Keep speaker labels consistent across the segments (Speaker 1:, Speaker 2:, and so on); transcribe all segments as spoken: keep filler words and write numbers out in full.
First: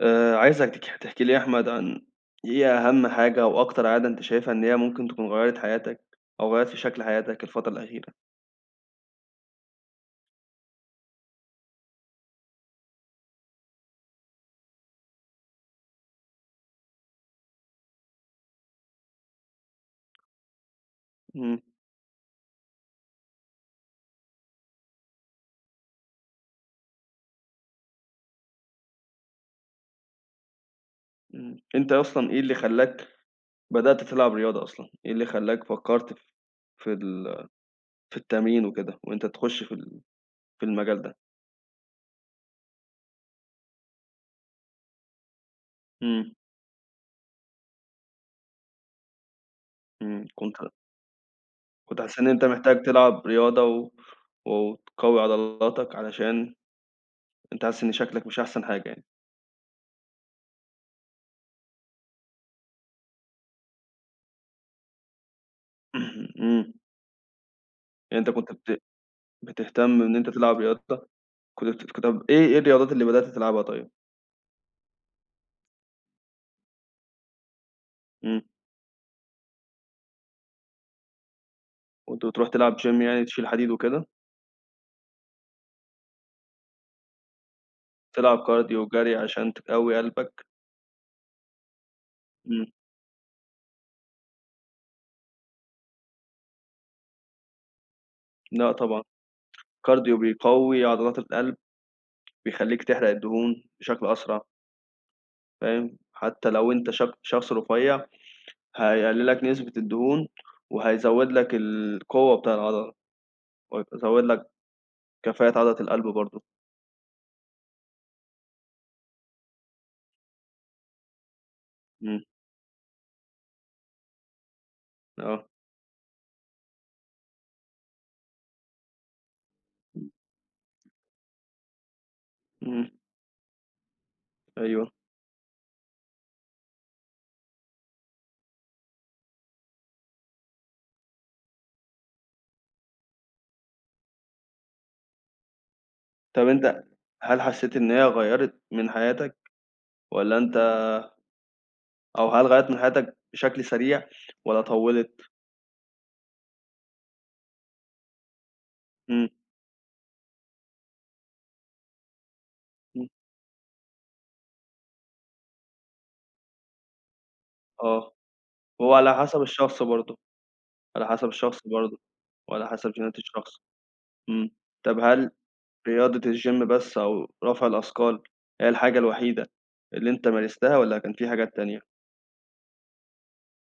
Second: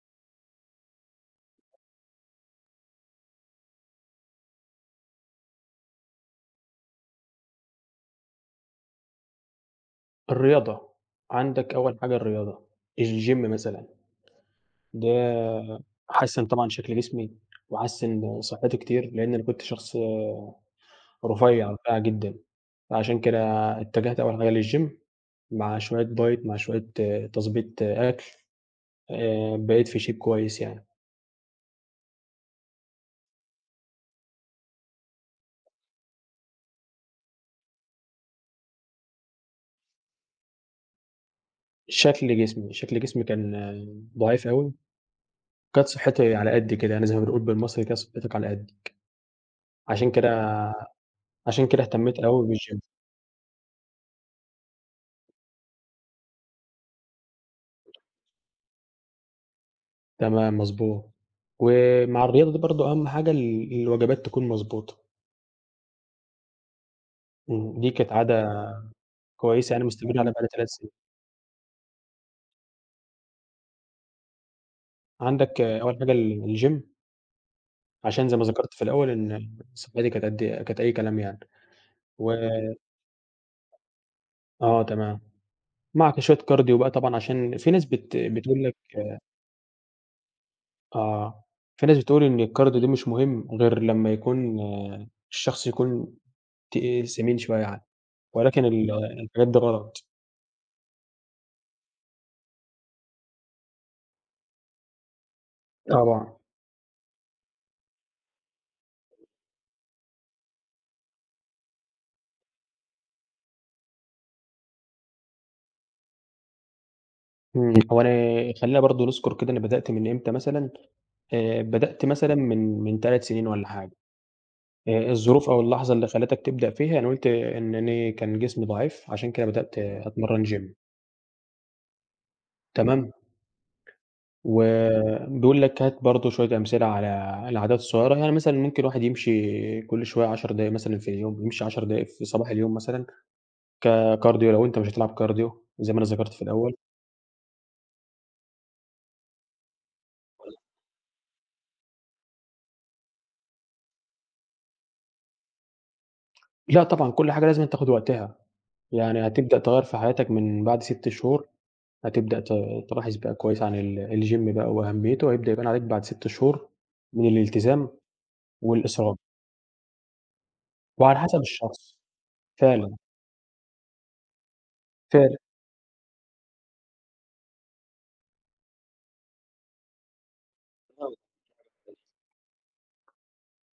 Speaker 1: آآ، عايزك تحكي لي يا أحمد، عن إيه أهم حاجة أو أكتر عادة أنت شايفة إن هي ممكن تكون غيرّت حياتك أو غيرّت في شكل حياتك الفترة الأخيرة؟
Speaker 2: الرياضة، عندك أوّل حاجة الرياضة الgym مثلًا، ده حسّن طبعًا شكل جسمي، وحسّن صحتي كتير لإن أنا كنت شخص
Speaker 1: إمم.
Speaker 2: رفيع، رفيع جدًا فعشان كده اتجهت أوّل حاجة للgym مع شويّة diet مع شويّة تضبيط أكل آآ بقيت في shape كويّس يعني.
Speaker 1: إمم، أنت أصلًا إيه اللي خلاك بدأت تلعب رياضة أصلًا؟ إيه اللي خلاك فكرت في ال في التمرين وكده وأنت تخش في ال في المجال ده؟
Speaker 2: شكل جسمي، شكل جسمي كان ضعيف أوي، وكانت
Speaker 1: إمم.
Speaker 2: صحتي على قدي كده يعني زي ما بنقول بالمصري كانت صحتك على قدك، عشان
Speaker 1: إمم، كنت
Speaker 2: كده عشان كده
Speaker 1: كنت حاسس
Speaker 2: اهتميت
Speaker 1: إن أنت
Speaker 2: أوي بالgym.
Speaker 1: محتاج تلعب رياضة، و وتقوي عضلاتك علشان أنت حاسس إن شكلك مش أحسن حاجة يعني.
Speaker 2: تمام، مضبوط، ومع الرياضة دي برضه أهم حاجة ال الوجبات تكون مضبوطة.
Speaker 1: إمم.
Speaker 2: إمم، دي كانت
Speaker 1: يعني أنت كنت
Speaker 2: عادة
Speaker 1: بت
Speaker 2: كويّسة يعني
Speaker 1: بتهتم إن
Speaker 2: مستمر
Speaker 1: أنت
Speaker 2: عليها بقى لي
Speaker 1: تلعب
Speaker 2: تلات سنين.
Speaker 1: رياضة، كنت بت [unintelligible] إيه إيه الرياضات اللي بدأت تلعبها طيّب؟
Speaker 2: عندك أول حاجة ال الgym. عشان زي
Speaker 1: إمم.
Speaker 2: ما ذكرت في الأوّل إن صحتي كانت قد كانت أي كلام يعني
Speaker 1: كنت
Speaker 2: و
Speaker 1: بتروح تلعب gym يعني تشيل حديد وكده؟
Speaker 2: آه تمام، معاك شويّة كارديو بقى طبعًا عشان في ناس بت
Speaker 1: تلعب
Speaker 2: بتقول لك
Speaker 1: كارديو وجري عشان تقوي قلبك.
Speaker 2: آه، في ناس بتقول إن
Speaker 1: إمم.
Speaker 2: الكارديو ده مش مهم غير لمّا يكون الشخص يكون تقيل سمين شويّة يعني ولكن
Speaker 1: لأ
Speaker 2: ال
Speaker 1: طبعًا
Speaker 2: الحاجات دي غلط.
Speaker 1: الكارديو بيقوي عضلات القلب، بيخلّيك تحرق الدهون بشكل أسرع. فاهم؟
Speaker 2: طبعًا.
Speaker 1: حتّى لو أنت ش شخص رفيع هيقلل لك نسبة الدهون، وهيزود لك القوّة بتاع العضلة، وهيزود لك كفاءة عضلة القلب برضه.
Speaker 2: إمم، هو أنا خلّينا برضه نذكر كده أنا بدأت من إمتى مثلًا آآ، بدأت
Speaker 1: إمم.
Speaker 2: مثلًا من من تلات سنين والّا حاجة آآ،
Speaker 1: آه.
Speaker 2: الظروف أو اللحظة اللي خلتك تبدأ فيها أنا قُلت إن أنا كان جسمي ضعيف عشان كده بدأت
Speaker 1: إمم.
Speaker 2: أتمرّن gym.
Speaker 1: امم.
Speaker 2: تمام.
Speaker 1: أيوه.
Speaker 2: وبيقول لك هات برضه شويّة أمثلة على العادات الصغيّرة، يعني مثلًا ممكن الواحد يمشي كل شويّة عشر دقايق مثلًا في اليوم يمشي عشر دقايق في صباح اليوم مثلًا ككارديو لو أنت مش هتلعب كارديو زي ما أنا ذكرت في
Speaker 1: طَب
Speaker 2: الأوّل.
Speaker 1: أنت هل حسّيت إن هي غيّرت من حياتك، والّا أنت أو هل غيّرت من حياتك بشكل سريع والّا طوّلِت؟
Speaker 2: لا طبعًا كل حاجة لازمًا تاخد وقتها، يعني
Speaker 1: امم.
Speaker 2: هتبدأ تغيّر في حياتك من بعد ست شهور هتبدأ ت
Speaker 1: امم.
Speaker 2: تلاحظ بقى كويّس عن ال الgym بقى وأهميته، وهيبدأ يبان عليك بعد ست شهور من الالتزام
Speaker 1: آه، هو على
Speaker 2: والإصرار.
Speaker 1: حسب الشخص برضه، على
Speaker 2: وعلى
Speaker 1: حسب
Speaker 2: حسب
Speaker 1: الشخص
Speaker 2: الشخص
Speaker 1: برضه، وعلى حسب
Speaker 2: فعلًا.
Speaker 1: چينات الشخص، امم، طَب هل
Speaker 2: فعلًا.
Speaker 1: رياضة الgym بس أو رفع الأثقال هي الحاجة الوحيدة اللي أنت مارستها،
Speaker 2: آه، كان
Speaker 1: والّا
Speaker 2: فيه
Speaker 1: كان
Speaker 2: حاجات
Speaker 1: في حاجات تانية؟
Speaker 2: تانية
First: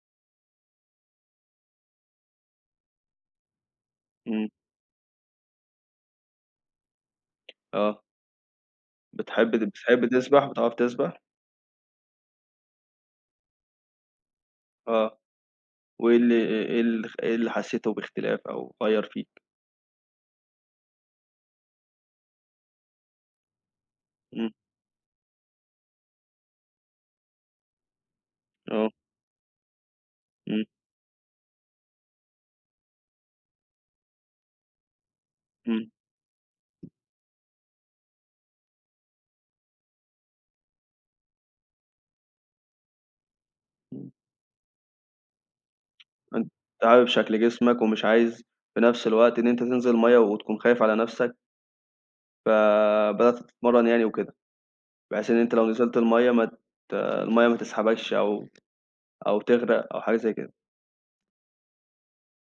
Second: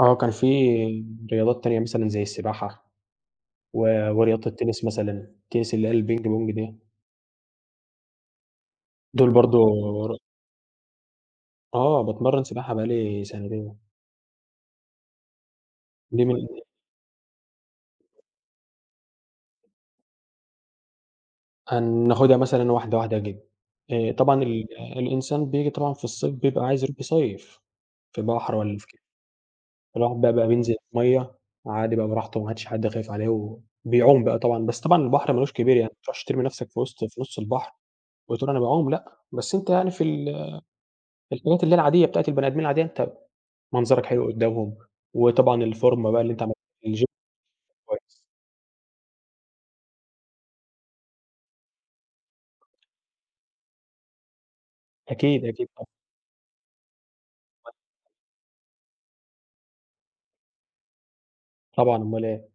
Speaker 2: آه، كان في رياضات تانية مثلًا زي السباحة و ورياضة
Speaker 1: امم.
Speaker 2: التنس مثلًا، التنس اللي هي البينج بونج دي.
Speaker 1: آه.
Speaker 2: دول
Speaker 1: بتحب
Speaker 2: برضه.
Speaker 1: بتحب
Speaker 2: ور
Speaker 1: تسبح بتعرف تسبح؟
Speaker 2: آه باتمرّن سباحة بقى لي سَنتين.
Speaker 1: آه
Speaker 2: دي
Speaker 1: وال
Speaker 2: من
Speaker 1: آآ
Speaker 2: هواياتي.
Speaker 1: آآ إيه ال إيه ال حسيته باختلاف أو غيّر فيك؟
Speaker 2: هناخدها مثلًا واحدة واحدة يا، [unintelligible] آآ طبعًا
Speaker 1: امم.
Speaker 2: ال الإنسان بييجي طبعًا في الصيف بيبقى عايز يروح يصيّف في بحر والاّ في
Speaker 1: آه.
Speaker 2: كده، الواحد بقى بقى
Speaker 1: امم.
Speaker 2: بينزل الميّة عادي بقى براحته ما عادش حد خايف عليه وبيعوم بقى طبعًا، بس طبعًا البحر ما لوش كبير يعني
Speaker 1: امم.
Speaker 2: ما تروحش ترمي نفسك في وسط في نص البحر وتقول أنا باعوم، لأ بس أنت يعني في ال في الحاجات اللي هي العادية بتاعة البني آدمين العادية أنت منظرك
Speaker 1: امم.
Speaker 2: حلو قدامهم، وطبعًا الفورمة بقى اللي أنت
Speaker 1: أنت
Speaker 2: عملت الGym
Speaker 1: عارف شكل جسمك
Speaker 2: كويس.
Speaker 1: ومش عايز في نفس الوقت إن أنت تنزل الميّة وتكون خايف على نفسك. فبدأت تتمرن يعني وكده بحيث إن
Speaker 2: أكيد
Speaker 1: أنت
Speaker 2: أكيد
Speaker 1: لو
Speaker 2: طبعً
Speaker 1: نزلت الميّة ما ت الميّة ما
Speaker 2: ما
Speaker 1: تسحبكش أو أو تغرق أو حاجة زي كده.
Speaker 2: طبعًا اومال إيه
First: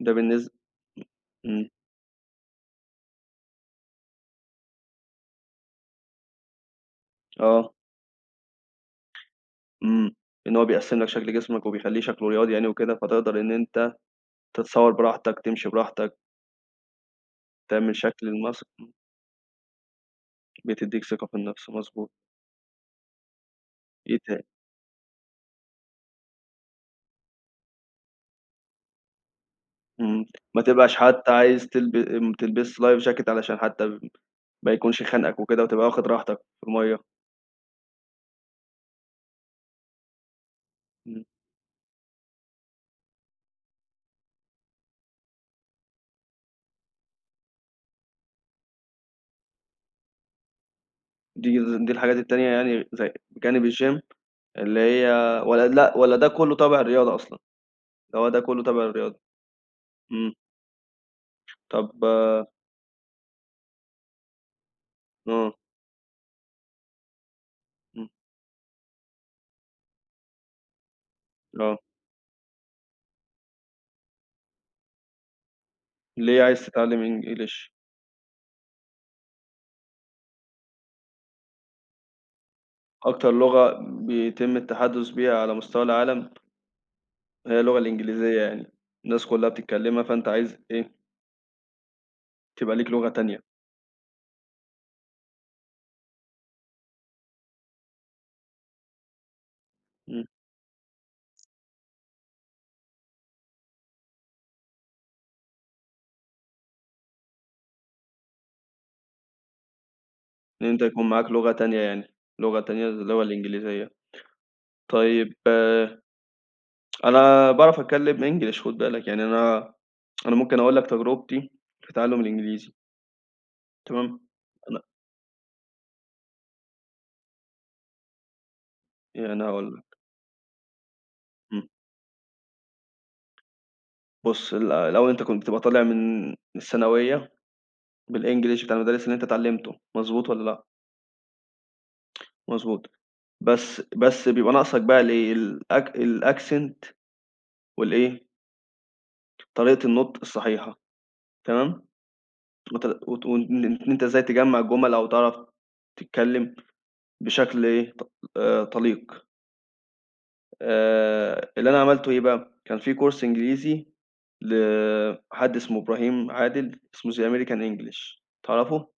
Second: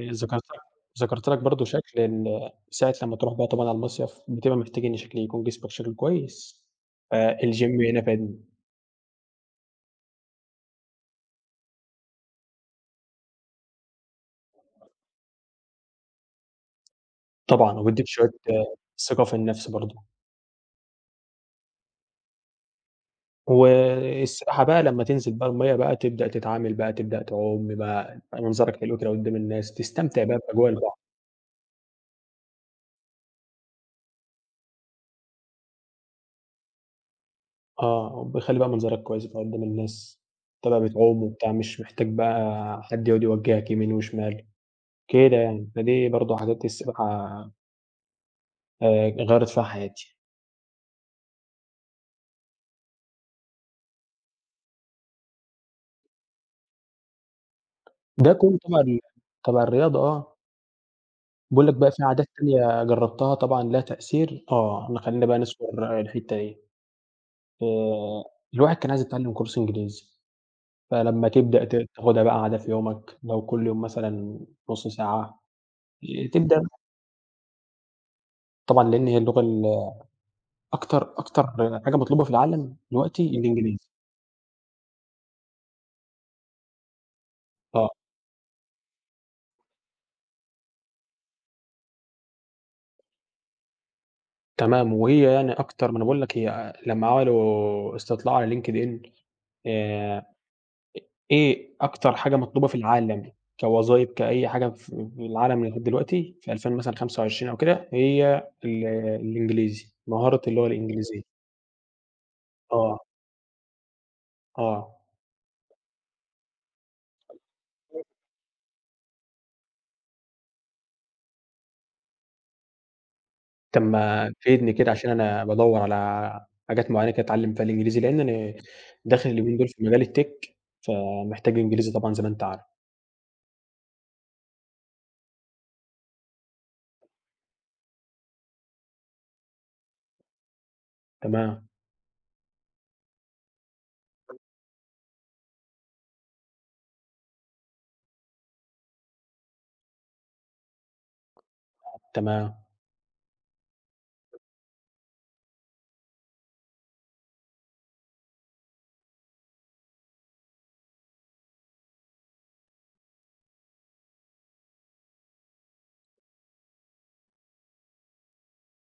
Speaker 1: ده بالنس
Speaker 2: لك ذكرت لك برضه
Speaker 1: امم.
Speaker 2: شكل ال ساعة لمّا بتروح بقى طبعًا على المصيف بتبقى محتاج إن شكل يكون جسمك شكله كويس ف
Speaker 1: آه.
Speaker 2: الGym هنا فادني.
Speaker 1: إمم، إن هو بيقسم لك شكل جسمك وبيخليه شكله رياضي يعني وكده، فتقدر إن أنت تتصور براحتك تمشي براحتك.
Speaker 2: طبعًا
Speaker 1: تعمل
Speaker 2: وبيديك
Speaker 1: شكل
Speaker 2: شوية
Speaker 1: الماس إمم.
Speaker 2: ثقة في النفس برضه.
Speaker 1: بتديك ثقة في النفس، مضبوط. إيه تاني؟
Speaker 2: والسباحة بقى لمّا تنزل بقى المَيّه، بقى تبدأ تتعامل بقى تبدأ تعوم يبقى منظرك حلو كده قدّام الناس، تستمتع
Speaker 1: إمم،
Speaker 2: بقى
Speaker 1: ما
Speaker 2: باجواء
Speaker 1: تبقاش
Speaker 2: البحر.
Speaker 1: حتّى عايز تلبس ما تلبسش life jacket علشان حتّى ما يكونش خانقك وكده وتبقى واخد راحتك في المَيّة.
Speaker 2: آه، بيخلّي بقى منظرك كويّسة بقى قدّام الناس، تبقى بتعوم
Speaker 1: إمم.
Speaker 2: وبتاع مش محتاج بقى حد يقعد يوجهك يمين وشمال، كده يعني، فدي برضه حاجات السباحة آآ، غيرّت فيها حياتي.
Speaker 1: دي دي الحاجات التانية يعني زي جانب الgym اللي هي والّا لأ، والّا ده كلّه تابع الرياضة أصلًا، هو
Speaker 2: ده
Speaker 1: ده
Speaker 2: كله
Speaker 1: كلّه
Speaker 2: تبع
Speaker 1: تابع
Speaker 2: ال
Speaker 1: للرياضة،
Speaker 2: تبع الرياضة
Speaker 1: إمم.
Speaker 2: آه. بيقول لك بقى
Speaker 1: طب
Speaker 2: في عادات تانية جربتها طبعًا لها تأثير؟ آه، خلّينا بقى
Speaker 1: إمم.
Speaker 2: نذكر الحتّة دي
Speaker 1: إمم.
Speaker 2: آآ، الواحد كان عايز يتعلم كورس إنجليزي، فلمّا تبدأ ت
Speaker 1: آه.
Speaker 2: تاخدها بقى عادة في يومك لو كل يوم مثلًا نص ساعة، ي
Speaker 1: ليه
Speaker 2: تبدأ
Speaker 1: عايز تتعلم English؟
Speaker 2: طبعًا لإن هي اللغة ال أكتر أكتر حاجة مطلوبة في العالم دلوقتي
Speaker 1: أكتر لغة
Speaker 2: الإنجليزي.
Speaker 1: بيتم التحدث بيها على مستوى العالم. هي اللغة
Speaker 2: آه.
Speaker 1: الإنجليزية يعني الناس كلها بتتكلمها فأنت عايز إيه تبقى ليك لغة تانية.
Speaker 2: تمام وهي يعني أكتر ما أنا باقول لك هي لمّا عملوا استطلاع على LinkedIn آآ إ
Speaker 1: امم.
Speaker 2: إيه أكتر حاجة مطلوبة في العالم كوظايف كأي حاجة في في العالم لغاية دلوقتي في ألفين مثلًا خمسة وعشرين أو كده هي ال الإنجليزي مهارة
Speaker 1: إن
Speaker 2: اللغة
Speaker 1: أنت يكون
Speaker 2: الإنجليزية.
Speaker 1: معاك لغة تانية يعني، لغة تانية زي
Speaker 2: آه.
Speaker 1: اللغة الإنجليزية
Speaker 2: آه.
Speaker 1: طيّب أنا باعرف
Speaker 2: آه.
Speaker 1: أتكلّم English خد بالك يعني أنا أنا ممكن أقول لك تجربتي في تعلم الإنجليزي.
Speaker 2: طَب
Speaker 1: تمام.
Speaker 2: ما تفيدني
Speaker 1: أنا
Speaker 2: كده عشان أنا بادوّر على حاجات معينّة كده أتعلم فيها الإنجليزي، لإن أنا داخل
Speaker 1: إيه أنا
Speaker 2: اليومين دول في
Speaker 1: هاقول لك.
Speaker 2: مجال الtech فمحتاج
Speaker 1: امم.
Speaker 2: إنجليزي طبعًا زي ما أنت عار
Speaker 1: بُص ال الأوّل أنت كنت بتبقى طالع من من الثانوية بالEnglish بتاع المدارس اللي أنت اتعلمته مضبوط والّا لأ؟
Speaker 2: تمام.
Speaker 1: مضبوط بس بس بيبقى ناقصك بقى الإيه الأك الaccent والإيه؟ طريقة النُطق الصحيحة تمام؟
Speaker 2: تمام.
Speaker 1: وت وت وإن إن أنت إزاي تجمّع الجُمل أو تعرَف تتكلّم بشكل إيه ط آآ طليق. آآ، اللي أنا عملته إيه بقى كان في course إنجليزي، لحد إسمه إبراهيم عادل اسمه The American English تعرفه؟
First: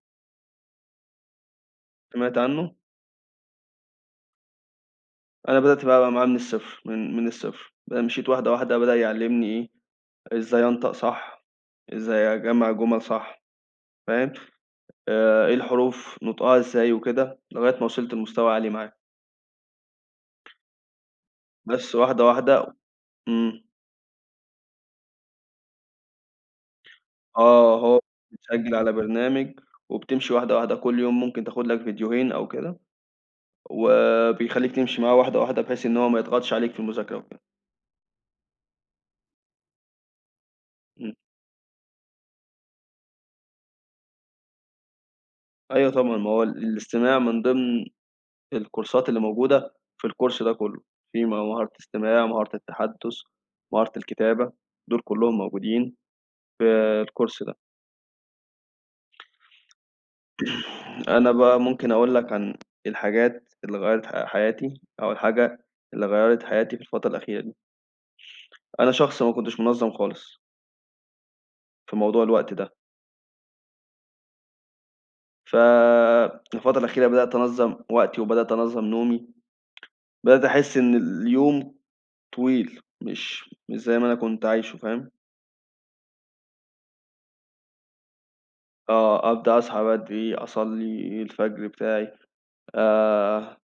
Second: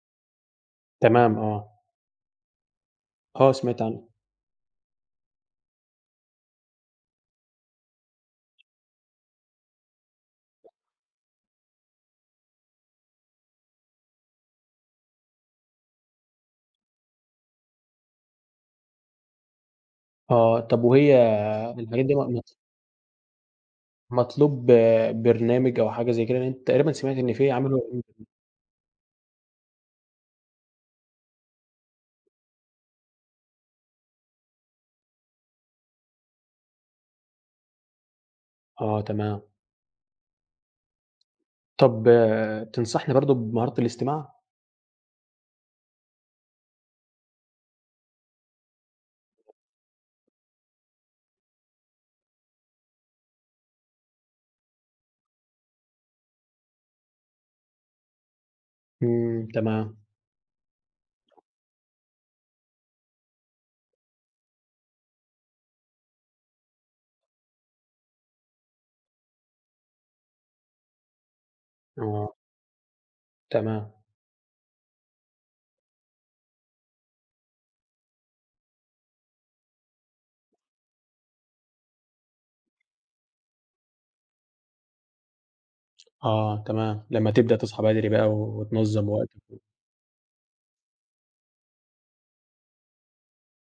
Speaker 2: تمام آه.
Speaker 1: سِمعت عنه؟
Speaker 2: آه سِمعت عنه.
Speaker 1: أنا بدأت بقى معاه من الصفر، من من الصفر، ب مشِيت واحدة واحدة بدأ يعلّمني إيه إزاي أنطق صح، إزاي أجمّع جُمل صح فاهم؟ آآ، إيه الحروف نُطقها إزاي وكده، لغاية ما وِصلت لمستوى عالي معاه.
Speaker 2: آه طَب وهي
Speaker 1: بس
Speaker 2: الحاجات دي
Speaker 1: واحدة
Speaker 2: ما تس
Speaker 1: واحدة إمم.
Speaker 2: مطلوب برنامج أو حاجة زَي كده؟ لإن تقريبًا سِمعت إن في
Speaker 1: آه
Speaker 2: عملوا
Speaker 1: هو
Speaker 2: [unintelligible]
Speaker 1: بتسجّل على برنامج وبتمشِي واحدة واحدة كُلّ يوم ممكن تاخد لك فيديوهين أو كده. وبيخلّيك تمشِي معاه واحدة واحدة بحيث إن هو ما يضغطش عليك في المذاكرة وكده.
Speaker 2: آه تمام.
Speaker 1: امم.
Speaker 2: طَب تنصحني برضه بمهارة الاستماع؟
Speaker 1: أيوه طبعًا ما هو ال الاستماع من ضمن الكورسات اللي موجودة في الcourse ده كُلّه، في مهارة إستماع، مهارة التحدث، مهارة الكتابة، دول كُلّهم موجودين في الcourse ده.
Speaker 2: امم تمام.
Speaker 1: أنا بقى ممكن أقول لك عن الحاجات اللي غيّرت ح حياتي أو الحاجة اللي غيّرت حياتي في الفترة الأخيرة دي. أنا شخص ما كنتش منظَّم خالص. في موضوع
Speaker 2: آه.
Speaker 1: الوقت ده.
Speaker 2: تما
Speaker 1: ف في الفترة الأخيرة بدأت أنظَّم وقتي وبدأت أنظَّم نومي، بدأت أحسّ إن اليوم طويل مش مش زي ما أنا كنت عايشه فاهم؟
Speaker 2: آه تمام لمّا تبدأ تصحى بدري بقى وتنظَّم
Speaker 1: آه
Speaker 2: وقتك
Speaker 1: أبدأ
Speaker 2: و
Speaker 1: أصحى بدري، أصلّي الفجر بتاعي آآ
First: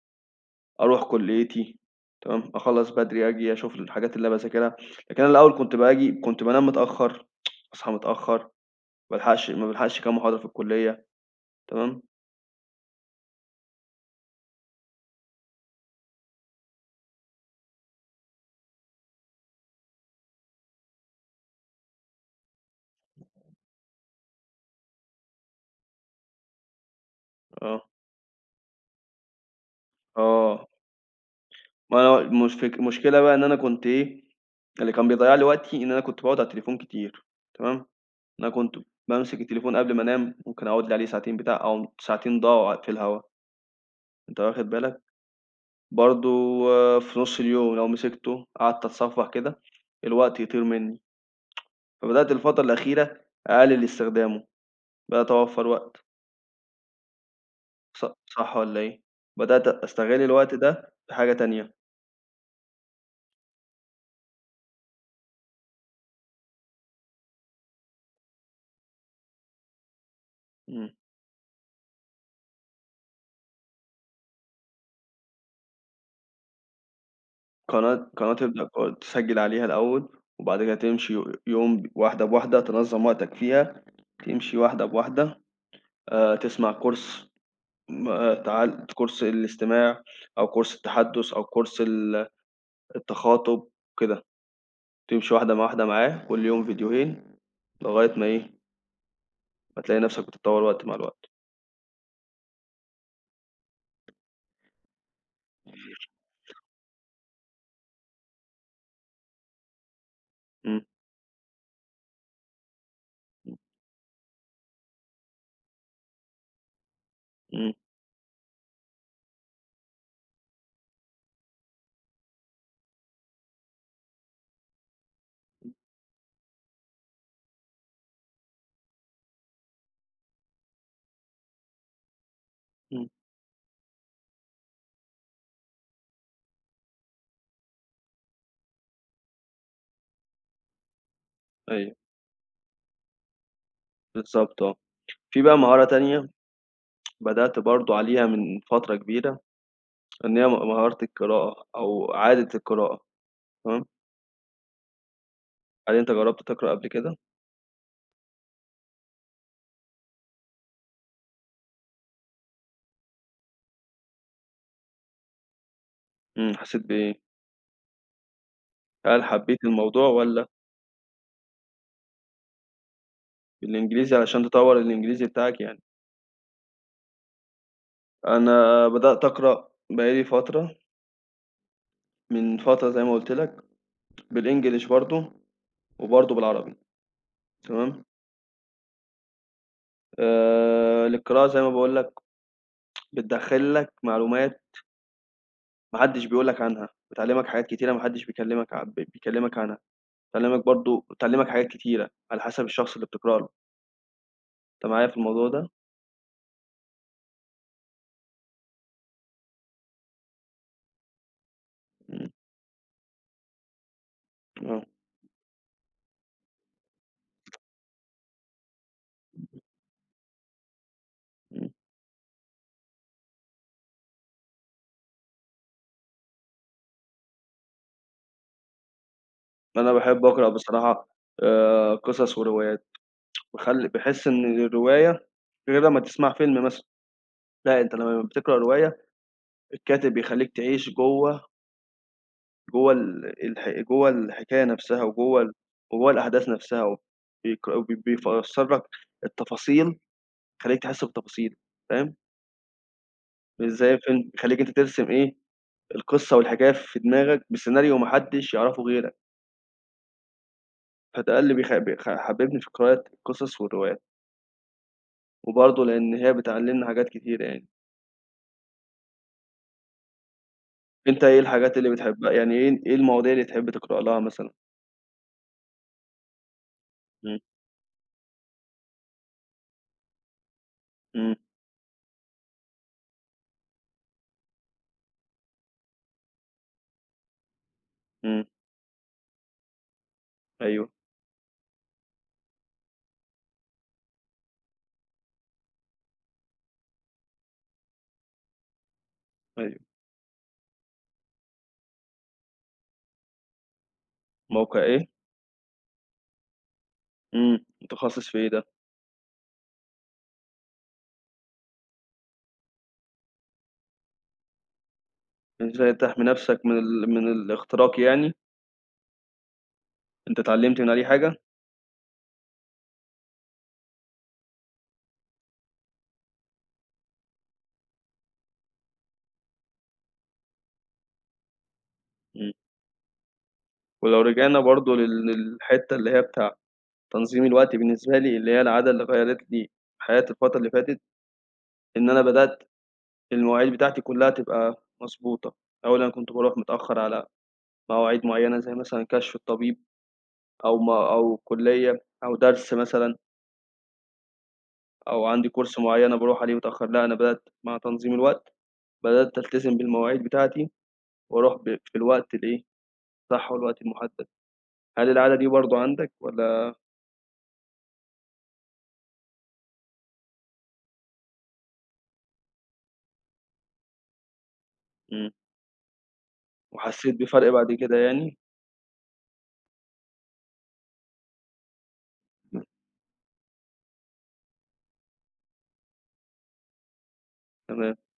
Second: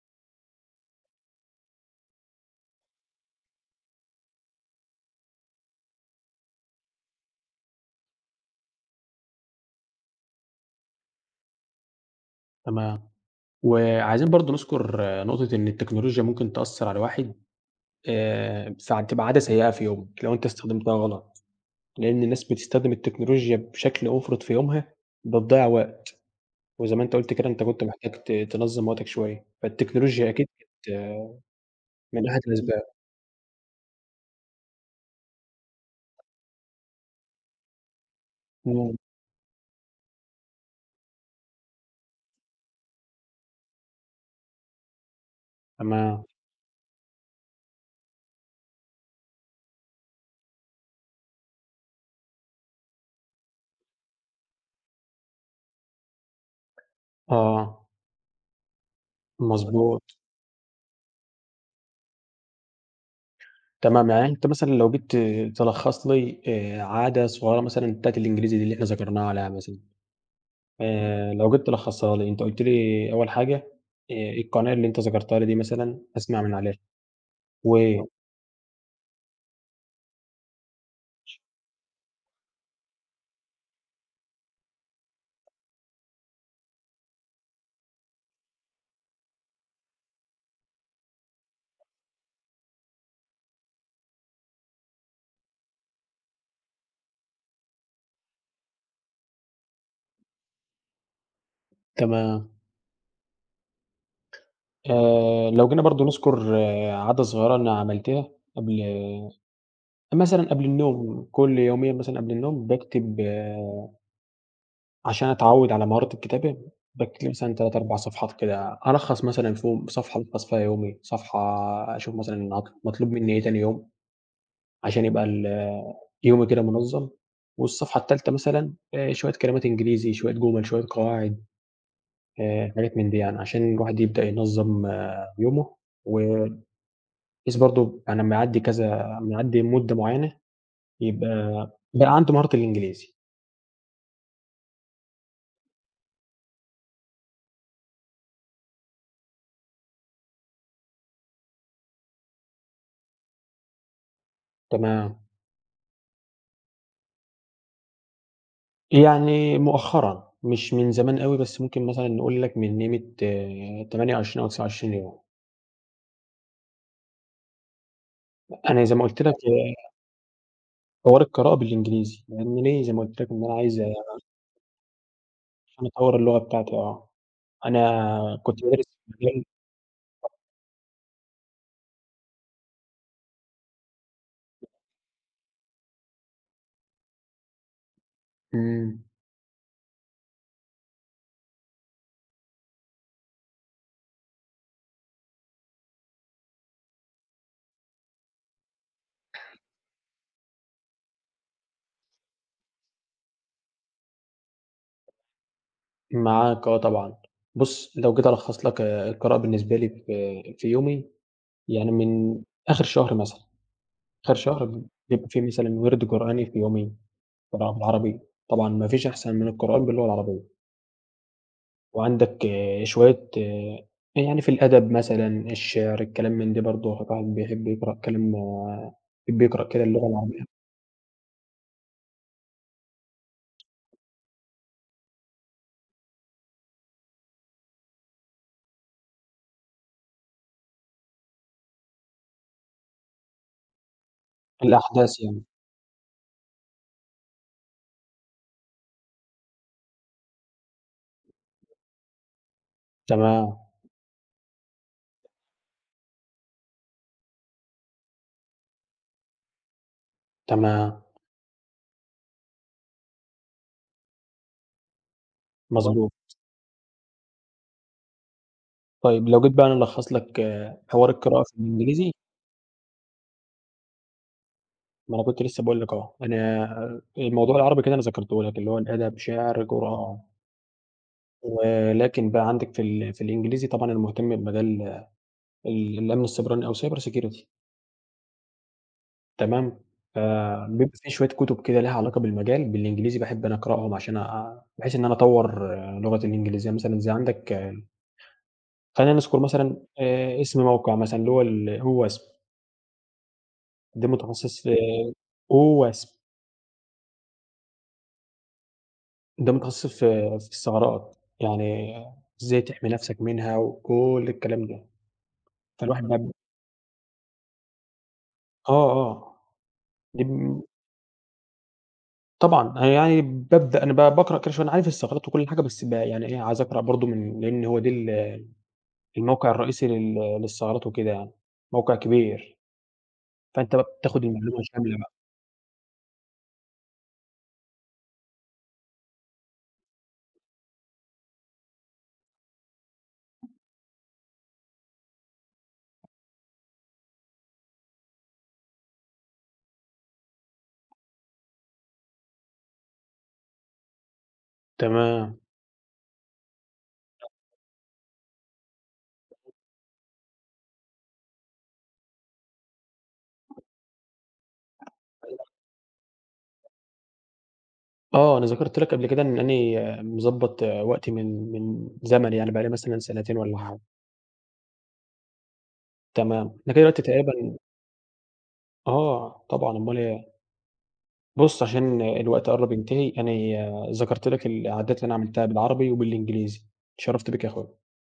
Speaker 1: أرُوح كُليّتي تمام أخلّص بدري، آجي أشوف الحاجات اللي باذاكرها لكن أنا الأول كنت باجي كنت بانام متأخر أصحى متأخر ما بالحقش ما بالحقش كام محاضرة في الكُلّية تمام.
Speaker 2: تمام وعايزين برضه نذكر نقطة إن التكنولوجيا ممكن تأثر على الواحد آآ فتبقى عادة سيئة في يومك لو أنت استخدمتها غلط، لأن الناس بتستخدم التكنولوجيا بشكل مُفرط في يومها وبتضيّع وقت وزي ما أنت قُلت كده أنت كنت
Speaker 1: آه.
Speaker 2: محتاج ت تنظم وقتك شوية فالتكنولوجيا أكيد
Speaker 1: آه.
Speaker 2: بت
Speaker 1: ما
Speaker 2: من أحد
Speaker 1: مش فك
Speaker 2: الأسباب.
Speaker 1: المشكلة بقى إن أنا كنت إيه، اللي كان بيضيع لي وقتي إن أنا كنت باقعد على التليفون كتير تمام؟ أنا كنت
Speaker 2: امم.
Speaker 1: بامسك التليفون قبل ما أنام ممكن أقعد لي عليه ساعتين بتاع أهُم ساعتين ضاعوا في الهوا. أنت واخد بالك.
Speaker 2: تما
Speaker 1: برضه في نص اليوم لو مسكته قعدت أتصفح كده الوقت يطير مني. فبدأت الفترة الأخيرة أقلل استخدامه بقيت أوفّر وقت.
Speaker 2: آه.
Speaker 1: ص صح والَّا إيه بدأت
Speaker 2: مضبوط.
Speaker 1: أستغل الوقت ده بحاجة تانية.
Speaker 2: تمام يعني أنت مثلًا لو جيت ت تلخص لي آآ عادة صغيرة مثلًا بتاعة الإنجليزي دي اللي إحنا ذكرناها على [unintelligible]
Speaker 1: إمم.
Speaker 2: آآ لو جيت تلخصها لي، أنت قُلت لي أول حاجة آآ القناة اللي أنت ذكرتها لي دي مثلًا أسمع من عليها. و
Speaker 1: قناة قناة [unintelligible] تسجل عليها الأول، وبعد كده تمشي
Speaker 2: مش
Speaker 1: يوم واحدة بواحدة تنظم وقتك فيها، تمشي واحدة بواحدة آآ تسمع course تعل course الاستماع، أو course التحدث، أو course ال التخاطب وكده، تمشي واحدة مع واحدة معاه كل يوم فيديوهين لغاية ما إيه فتلاقي نفسك بتتطوّر وقت مع الوقت.
Speaker 2: تمام. آآ لو جينا برضه نذكر عادة صغيرة أنا عملتها قبل مثلًا قبل
Speaker 1: إمم.
Speaker 2: النوم كل يومين مثلًا قبل النوم باكتب
Speaker 1: إمم.
Speaker 2: عشان أتعود على مهارة الكتابة، باكتب مثلًا
Speaker 1: إمم.
Speaker 2: تلات أربع صفحات كده، ألخّص مثلًا فيهم، صفحة ألخص فيها يومي، صفحة آآ أشوف مثلًا أط مطلوب مني إيه تاني يوم، عشان يبقى ال يومي كده منظم. والصفحة التالتة مثلًا آآ شوية كلمات إنجليزي، شوية جُمل، شوية قواعد، آآ حاجات
Speaker 1: إمم.
Speaker 2: من دي يعني، عشان الواحد يبدأ ينظم يومه، وبحيث برضه أنا أما يعدي كذا، لما يعدي مدة معينة، يبقى
Speaker 1: أيوه.
Speaker 2: بقى عنده مهارة الإنجليزي.
Speaker 1: بالضبط آه. في بقى مهارة تانية، بدأت برضه عليها من فترة كبيرة، إن هي م مهارة القراءة أو عادة القراءة تمام؟
Speaker 2: تمام.
Speaker 1: هل أنت جربت تقرأ قبل كده؟
Speaker 2: يعني مؤخرًا مش من زمان أوي بس ممكن مثلًا نقول لك من قيمة تمانية وعشرين أو تسعة وعشرين يوم.
Speaker 1: إمم حسيت بإيه؟
Speaker 2: أنا زي ما قلت
Speaker 1: هل
Speaker 2: لك
Speaker 1: حبيت
Speaker 2: آآ
Speaker 1: الموضوع والَّا؟
Speaker 2: حوار القراءة بالإنجليزي يعني ليه زي ما قُلت لك إن أنا عايز
Speaker 1: بالإنجليزي عشان تطوّر الإنجليزي بتاعك يعني.
Speaker 2: عشان أطوّر اللغة بتاعتي آه أنا كنت بادرس
Speaker 1: أنا بدأت أقرأ بقى لي
Speaker 2: [unintelligible]
Speaker 1: فترة. من فترة زي ما قُلت لك بالإنجلش برضه وبرضه بالعربي. تمام؟
Speaker 2: إمم.
Speaker 1: آآ للقراءة زي ما باقول لك بتدخّل لك معلومات ماحدش بيقول لك عنها، بتعلمك حاجات كتيرة ما حدش بيكلمك عن بيكلمك عنها بتعلمك برضه بتعلمك حاجات كتيرة على حسب الشخص اللي بتقرأ له. أنت معايا في الموضوع ده؟
Speaker 2: معاك آه طبعًا، بُص لو جيت ألخص لك آآ القراءة بالنسبة لي في في يومي يعني
Speaker 1: إمم.
Speaker 2: من آخر شهر مثلًا آخر شهر
Speaker 1: آه.
Speaker 2: بيبقى في مثلًا وِرد قرآني في يومي، طبعًا بالعربي طبعًا ما فيش أحسن من
Speaker 1: [unintelligible]
Speaker 2: القرآن باللغة العربية.
Speaker 1: امم.
Speaker 2: وعندك شوية آآ يعني في الأدب مثلًا الشِعر الكلام من ده برضه الواحد بيحب يقرأ كلام يحب يقرأ كده
Speaker 1: أنا
Speaker 2: اللغة
Speaker 1: باحب
Speaker 2: العربية.
Speaker 1: أقرأ بصراحة آآ قصص وروايات باخل باحس إن الرواية غير لما تسمع فيلم مثلًا. لأ أنت لما بتقرأ رواية الكاتب بيخليك تعيش جوّه. جوّه ال الح جوّه الحكاية نفْسها،
Speaker 2: الأحداث يعني.
Speaker 1: وجوّه وجوّه الأحداث نفْسها بيك بي بيفسّر لك التفاصيل، يخلّيك تحس بتفاصيل، فاهم؟
Speaker 2: تمام.
Speaker 1: مش زي الفيلم، بيخلّيك أنت ترسم إيه، القِصّة والحكاية في دماغك بسيناريو ما حدّش يعرَفه غيرك.
Speaker 2: تمام.
Speaker 1: فده للي بيخ بيخ حبّبني في قراءة القِصَص والروايات. وبرضه لأن هي
Speaker 2: مضبوط.
Speaker 1: بتعلّمنا حاجات كتيرة يعني.
Speaker 2: طيب، لو جيت بقى أنا ألخّص لك حوار
Speaker 1: أنت إيه
Speaker 2: القراءة في
Speaker 1: الحاجات اللي
Speaker 2: الإنجليزي
Speaker 1: بتحبّها، يعني إيه إيه المواضيع اللي تحب تقرأ لها مثلًا.
Speaker 2: ما أنا كنت لسه باقول لك أهو، أنا
Speaker 1: إمم.
Speaker 2: الموضوع بالعربي كده أنا ذكَرته لك، اللي هو أدب، شِعر، قرآن.
Speaker 1: إمم.
Speaker 2: ولكن بقى عندك في ال في الإنجليزي، طبعًا أنا مُهتم بمجال ال الأمن السيبراني أو cyber security.
Speaker 1: إمم.
Speaker 2: تمام،
Speaker 1: أيوه.
Speaker 2: فبيبقى في شوية كُتُب كده ليها علاقة بالمجال بالإنجليزي، باحب أنا أقرأهم عشان آآ، بحيث إن أنا أطوّر لغتي الإنجليزية مثلًا زي عندك خلّينا نذكُر مثلًا
Speaker 1: أيوه.
Speaker 2: آآ إسم موقِع مثلًا، اللي هو ال OWASP. ده متخصص في
Speaker 1: موقع إيه؟
Speaker 2: OWASP.
Speaker 1: إمم متخصص في إيه دا؟
Speaker 2: ده متخصص في في الثغرات يعني إزاي تحمي نفسك منها وكلّ الكلام ده
Speaker 1: إزاي
Speaker 2: فالواحد
Speaker 1: تحمي
Speaker 2: بقي
Speaker 1: نفسك من ال من الاختراق يعني؟
Speaker 2: آه آه. دي
Speaker 1: أنت
Speaker 2: بم
Speaker 1: اتعلمت من عليه حاجة؟
Speaker 2: طبعًا أنا يعني بابدأ أنا ب باقرأ كل شوية أنا عارف الثغرات وكل حاجة بس ب يعني إيه عايز أقرأ برضه من لأن هو ده ال الموقع الرئيسي لل للثغرات وكده يعني موقع
Speaker 1: إمم.
Speaker 2: كبير. فأنت بقى
Speaker 1: ولو
Speaker 2: بتاخد المعلومة
Speaker 1: رجعنا برضه
Speaker 2: شاملة بقي.
Speaker 1: لل للحتّة اللي هي بتاع تنظيم الوقت بالنسبة لي اللي هي العادة اللي غيّرِت لي حياتي الفترة اللي فاتت، إن أنا بدأت المواعيد بتاعتي كلها تبقى مضبوطة أولًا كنت باروح متأخر على مواعيد معينة، زيّ مثلًا كشف الطبيب أو م أو كلية أو درس مثلًا. أو
Speaker 2: تمام.
Speaker 1: عندي كورس معين أنا باروح عليه متأخر لأ أنا
Speaker 2: آه.
Speaker 1: بدأت مع تنظيم الوقت، بدأت ألتزم بالمواعيد بتاعتي وأروح ب في الوقت الإيه، صح
Speaker 2: آه.
Speaker 1: والوقت المحدد
Speaker 2: آه،
Speaker 1: هل العادة
Speaker 2: الحقيقة
Speaker 1: دي برضه عندك والّا
Speaker 2: آه أنا ذكرت لك قبل كده إن أنا مضبّط وقتي من من زمن يعني بقى لي مثلًا سنتين والّا حاجة.
Speaker 1: إمم.
Speaker 2: تمام إحنا كده دلوقت
Speaker 1: وحسيت بفرق
Speaker 2: تقريبًا
Speaker 1: بعد كده يعني.
Speaker 2: آه طبعًا أمال إيه. بُص عشان الوقت
Speaker 1: امم.
Speaker 2: قرب ينتهي انا ذكرت لك العادات اللي أنا عملتها بالعربي وبالإنجليزي اتشرفت بيك يا أخويا.
Speaker 1: تمام. آه.